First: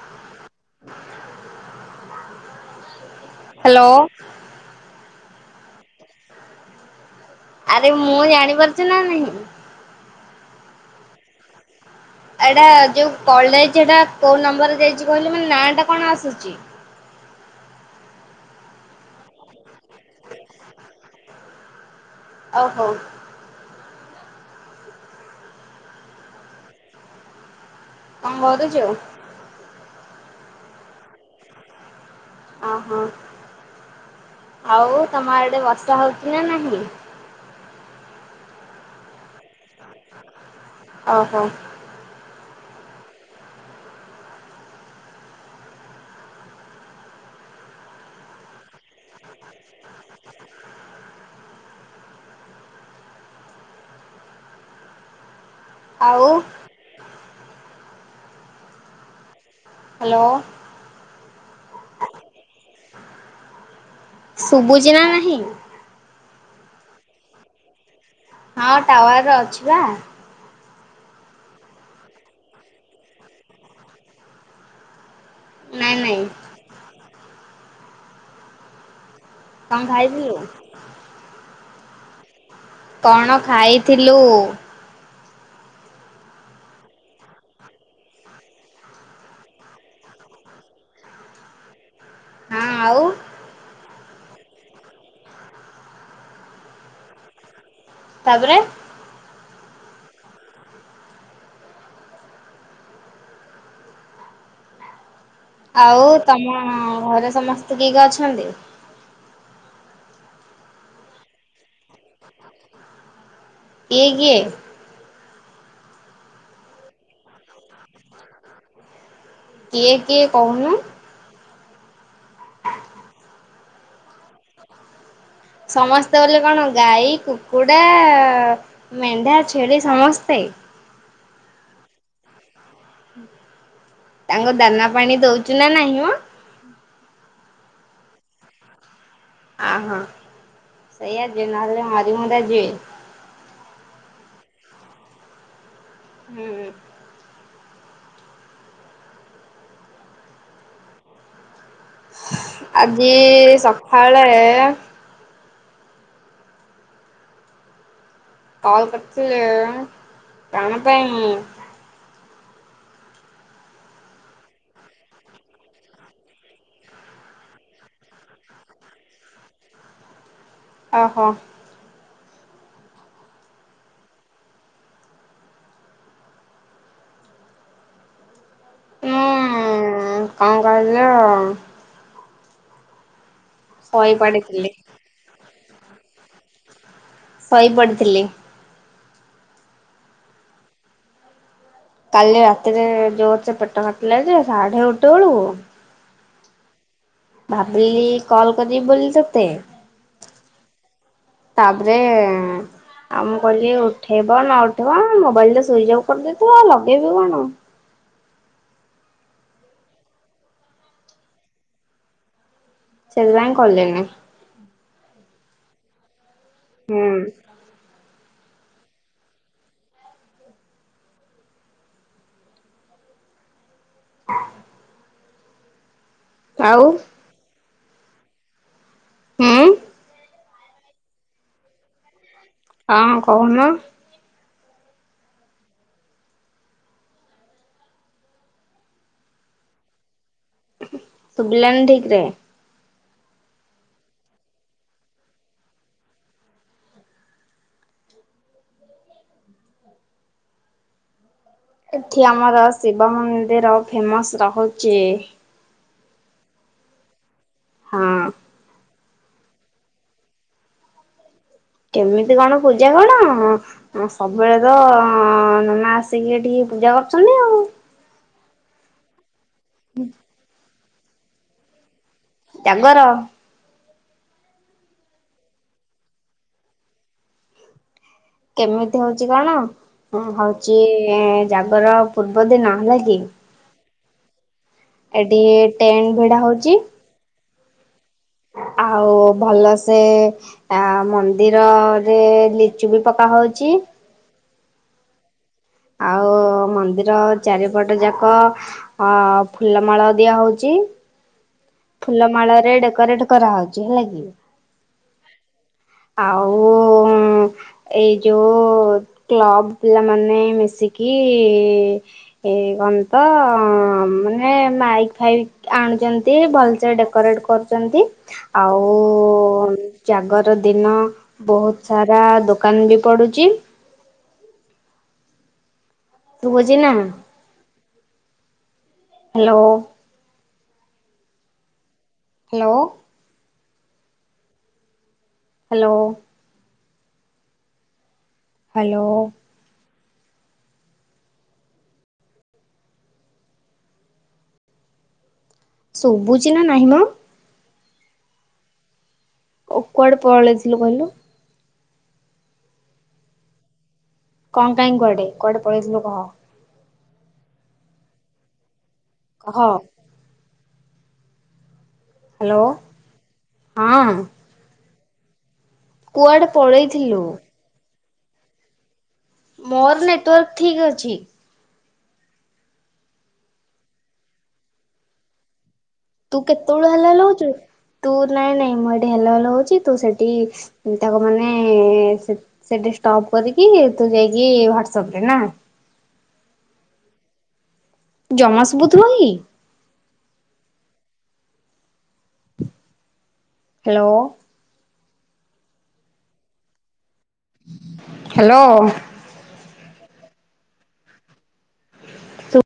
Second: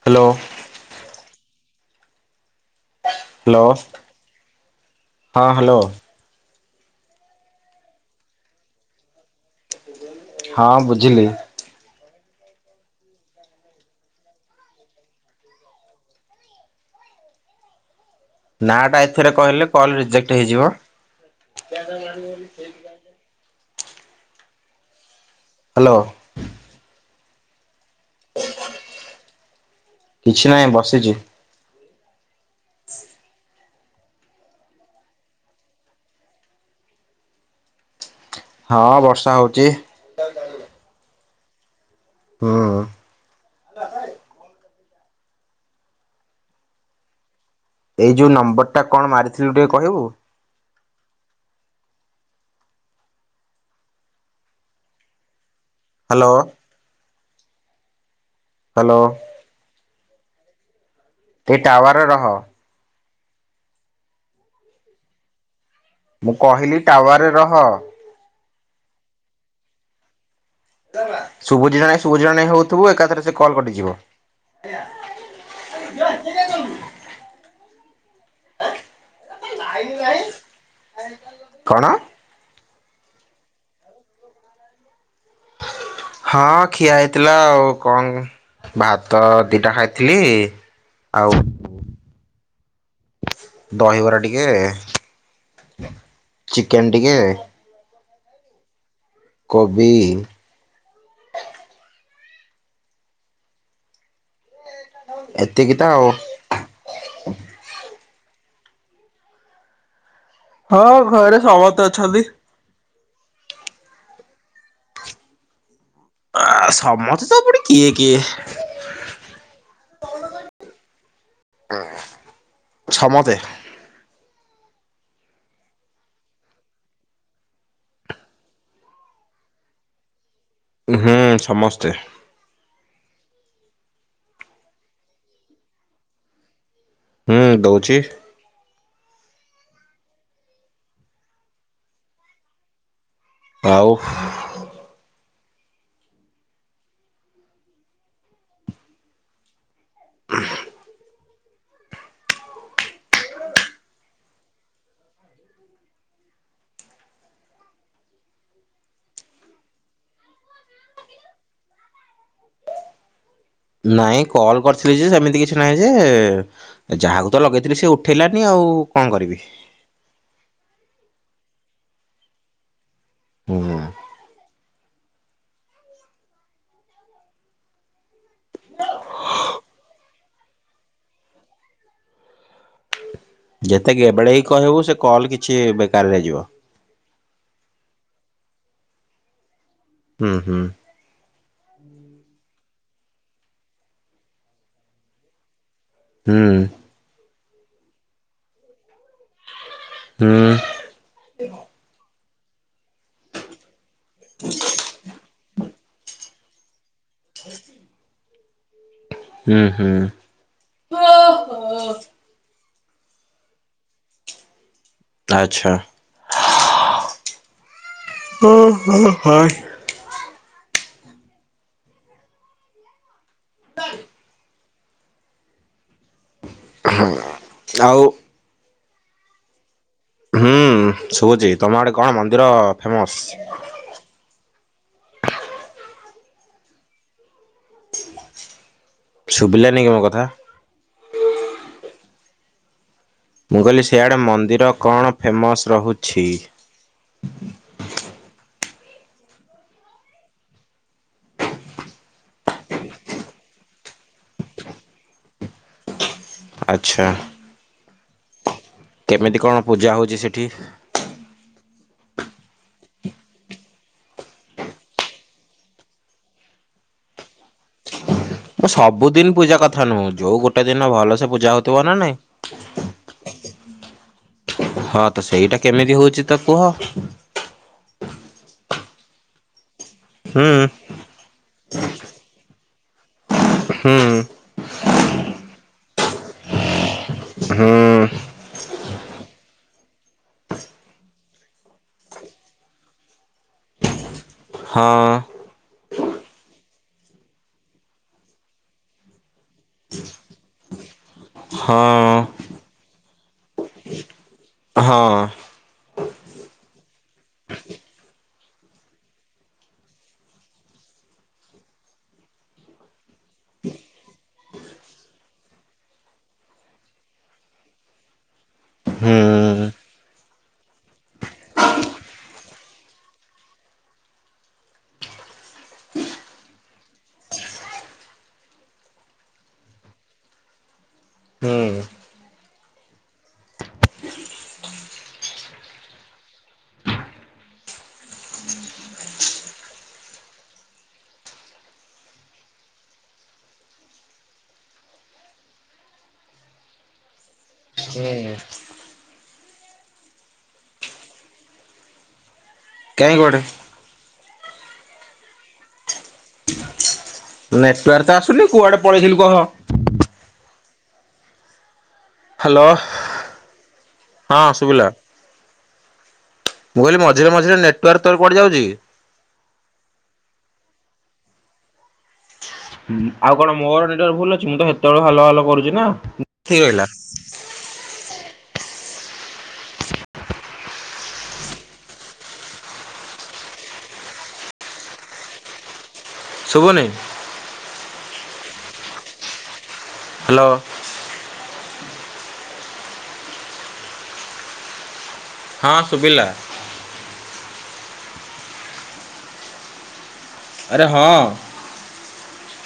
Hello. Hello. ହଁ hello. ଆରେ ମୁଁ ଜାଣି ପାରୁଛୁ ନା ନାହିଁ? ହଁ ବୁଝିଲି। ଏଇଟା ଯୋଉ କଲ ଯାଇଛି ଏଟା କୋଉ ନମ୍ବରରେ ଯାଇଛି କହିଲୁ ମାନେ ନାଁ ଟା କଣ ଆସୁଛି? ନାଁ ଟା ଏଥିରେ କହିଲେ କଲ ରିଜେକ୍ଟ ହେଇଯିବ। [inaudible] ଓ ହଉ ହ୍ୟାଲୋ। କଣ କରୁଛୁ? କିଛି ନାହିଁ ବସିଛି। ଅହୋ। ଆଉ ତମ ଆଡ଼େ ବର୍ଷା ହଉଛି ନା ନାହିଁ? ହଁ ବର୍ଷା ହଉଚି। ଓହୋ। ହୁଁ। ଏଇ ଯୋଉ ନମ୍ବରଟା କଣ ମାରିଥିଲୁ ଟିକେ କହିବୁ। ଆଉ। Hello hello. ହ୍ୟାଲୋ। ଏ ଟାୱାର ରହ। ଶୁଭୁଛି ନା ନାହିଁ? ମୁଁ କହିଲି ଟାୱାରେ ରହ। ହଁ ଟାୱାରରେ ଅଛି ବା। ଶୁଭୁଚି ନା ନାଇଁ ଶୁଭୁଚି ନା ନାଇଁ ହଉଥିବୁ ଏକାଥରେ ସେ କଲ କଟିଯିବ। ନାଇଁ ନାଇଁ [unintelligible] କଣ ଖାଇଥିଲୁ? କଣ? କଣ ଖାଇଥିଲୁ? ହଁ ଖିଆ ହେଇଥିଲା ଆଉ କଣ ଭାତ ଦିଟା ଖାଇଥିଲି। ଆଉ। ହଁ ଆଉ। ଦହିବରା ଟିକେ, ଚିକେନ ଟିକେ। ତାପରେ କୋବି। ଏତିକି ତ ଆଉ ତମ ଘରେ ସମସ୍ତେ କିଏ କିଏ ଅଛନ୍ତି? ହଁ ଘରେ ସମତେ ଅଛନ୍ତି। ଇଏ କିଏ? ଆ ସମସ୍ତେ ପୁଣି କିଏ କିଏ। କିଏ କିଏ କହୁନୁ? ସମତେ। ସମସ୍ତେ ବୋଲି କଣ ଗାଈ କୁକୁଡ଼ା ମେଣ୍ଢା ଛେଳି ସମସ୍ତେ। ହୁଁ ସମସ୍ତେ। ତାଙ୍କୁ ଦାନା ପାଣି ଦଉଛୁ ନା ନାହିଁ ମ ହୁଁ ଦଉଛି। ଆ ହୋ ସେଇଆ ଯେ ନହେଲେ ମରି ମୁରା ଯିବେ। ଆଉ। ହୁଁ। ଆଜି ସଖାଳେ। କଲ କରିଥିଲେ କଣ ପାଇଁ? ନାଇଁ କଲ୍ କରିଥିଲି ଯେ ସେମିତି କିଛି ନାହିଁ ଯେ ଯାହାକୁ ତ ଲଗେଇଥିଲି ସେ ଉଠେଇଲାନି ଆଉ। ହୋଉ କଣ କରିବି। ଆଁ ହଁ। ହୁଁ। ହୁଁ କଣ କହିଲେ? ଯେତେ ଗେବେଲେଇ ପଡିଥିଲି କହିବୁ ସେ କଲ୍ କିଛି ବେକାରରେ ଯିବ। ଶୋଇ ପଡ଼ିଥିଲି। ହୁଁ ହୁଁ। କାଲି ରାତିରେ ଜୋରସେ ପେଟ କାଟିଲା ଯେ ସାଢେ ଗୋଟେ ବେଳକୁ ହୁଁ। ଭାବିଲି କଲ କରିିବ ବୋଲି ତତେ ତାପରେ ଆଉ ମୁଁ କହିଲି ଉଠେଇବ ନ ଉଠେଇବ ମୋବାଇଲ ତ ସୁଇଚ୍ ଅଫ୍ କରିଦେଇଥିବ ଆଉ ଲଗେଇବି କଣ। ହୁଁ ହୁଁ। ସେଇଥି ପାଇଁ କଲିନି। ଆଛା। ହୁଁ। ଓହଃ [inaudible] [unintelligible] ଆଉ ଆଉ ହୁଁ ହୁଁ ଶୁଭୁଛି ତମ ଆଡେ କଣ ମନ୍ଦିର ହଁ ଫେମସ? କହୁନ [unintelligible] ଶୁଭିଲାନି କି ମୋ କଥା? ଶୁଭିଲାନି ଠିକରେ। ମୁଁ କହିଲି ସିଆଡେ ମନ୍ଦିର କଣ ଫେମସ୍ ରହୁଛି। [inaudible] ଏଠି ଆମର ଶିବ ମନ୍ଦିର ଫେମସ ରହୁଛି। ଆଛା। ହୁଁ। କେମିତି କଣ ପୂଜା ହଉଛି ସେଠି। କେମିତି କଣ ପୂଜା କଣ ସବୁବେଳେ ତ ନନା ଆସିକି ଏଠି ପୂଜା କରୁଚନି ଆଉ। ସବୁଦିନ ପୂଜା କଥା ନୁହଁ ଯୋଉଁ ଗୋଟେ ଦିନ ଭଲ ସେ ପୂଜା ହଉଥିବ ନା ନାଇଁ। ଜାଗର। ହଁ ତ ସେଇଟା କେମିତି ହଉଛି ତ କୁହ? କେମିତି ହଉଚି କଣ ହୁଁ ହଉଚି ଜାଗର ପୂର୍ବଦିନ ହେଲା କି ହୁଁ। ଏଠି ଟେଣ୍ଟ ଭିଡା ହେଉଚି। ହୁଁ। [inaudible] ଆଉ ଭଲସେ ଆ ମନ୍ଦିରରେ ଲିଚୁ ବି ପକା ହଉଚି। ହଁ। ଆଉ ମନ୍ଦିର ଚାରିପଟ ଯାକ ଅ ଫୁଲମାଳ ଦିଆ ହଉଚି। ଚି ହଁ। ଡେକୋରେଟ କରାହଉଚି ହେଲା କି। ହଁ। ଆଉ ଏଇ ଯୋଉ କ୍ଲବ ପିଲା ମାନେ ମିଶିକି। କି ଏ କଣ ତ ମୁରେ ମାଇକ ଫାଇକ ଆ ଆଣୁଚନ୍ତି ଭଲସେ ଡେକୋରେଟ କରୁଛନ୍ତି ଆଉ ହୁଁ। ଜାଗ ର ଦିନ ବହୁତ ସାରା ଦୋକାନ ବି ପଡୁଛି। ଶୁଭୁଚି ନା ହାଲୋ। ହୁଁ ହେଲୋ। ହାଲୋ। ହା ଲୋ। ଶୁବୁଛି ନା ନାହିଁ ମ। ହୁଁ ଓ କୁଆଡେ ପଳେଇଥିଲୁ କହିଲୁ। କାହିଁ କୁଆଡେ। କଣ କାଇଁ କୁଆଡେ କୁଆଡେ ପଳେଇଥିଲୁ କହ। ନେଟୱାର୍କ ତ ଆସୁନି କୁଆଡେ ପଳେଇଥିଲୁ କହ। ହାଲୋ ହ୍ୟାଲୋ ହଁ ସୁବିଲା। କୁଆଡେ ମୁଁ କହିଲି ପଳେଇଥିଲୁ? ମଝିରେ ମଝିରେ ନେଟୱାର୍କ ତୋର କୁଆଡେ ଯାଉଛି କି। ମୋର ନେଟୱାର୍କ ଠିକ ଅଛି। ହୁଁ ଆଉ କଣ ମୋର ନେଟୱାର୍କ ଭୁଲ ଅଛି ମୁଁ ତ ସେତେବେଳୁ ହାଲୋ ହାଲୋ କରୁଛି ନା। ତୁ ଠିକ୍ ରହିଲା କେତେବେଳୁ ହାଲୋ ହାଲୋ ହଉଛୁ ତୁ। ନାଇଁ ନାଇଁ ମୁଁ ଏଠି ହାଲୋ ହାଲୋ ହଉଛି ତୁ ସେଠି ତାକୁ ମାନେ ସେ ସେଠି ଷ୍ଟପ। କରିକି ତୁ ଯାଇକି ହ୍ୱାଟସପ ରେ ନା। ଶୁଭୁନି। ଜମା ଶୁବୁ ଥିବ କି। ହା ଲୋ। ହା ଲୋ। ହଁ ସୁଭିଲା। ହେ ଲୋ। ଆରେ ହଁ। ଶୁ।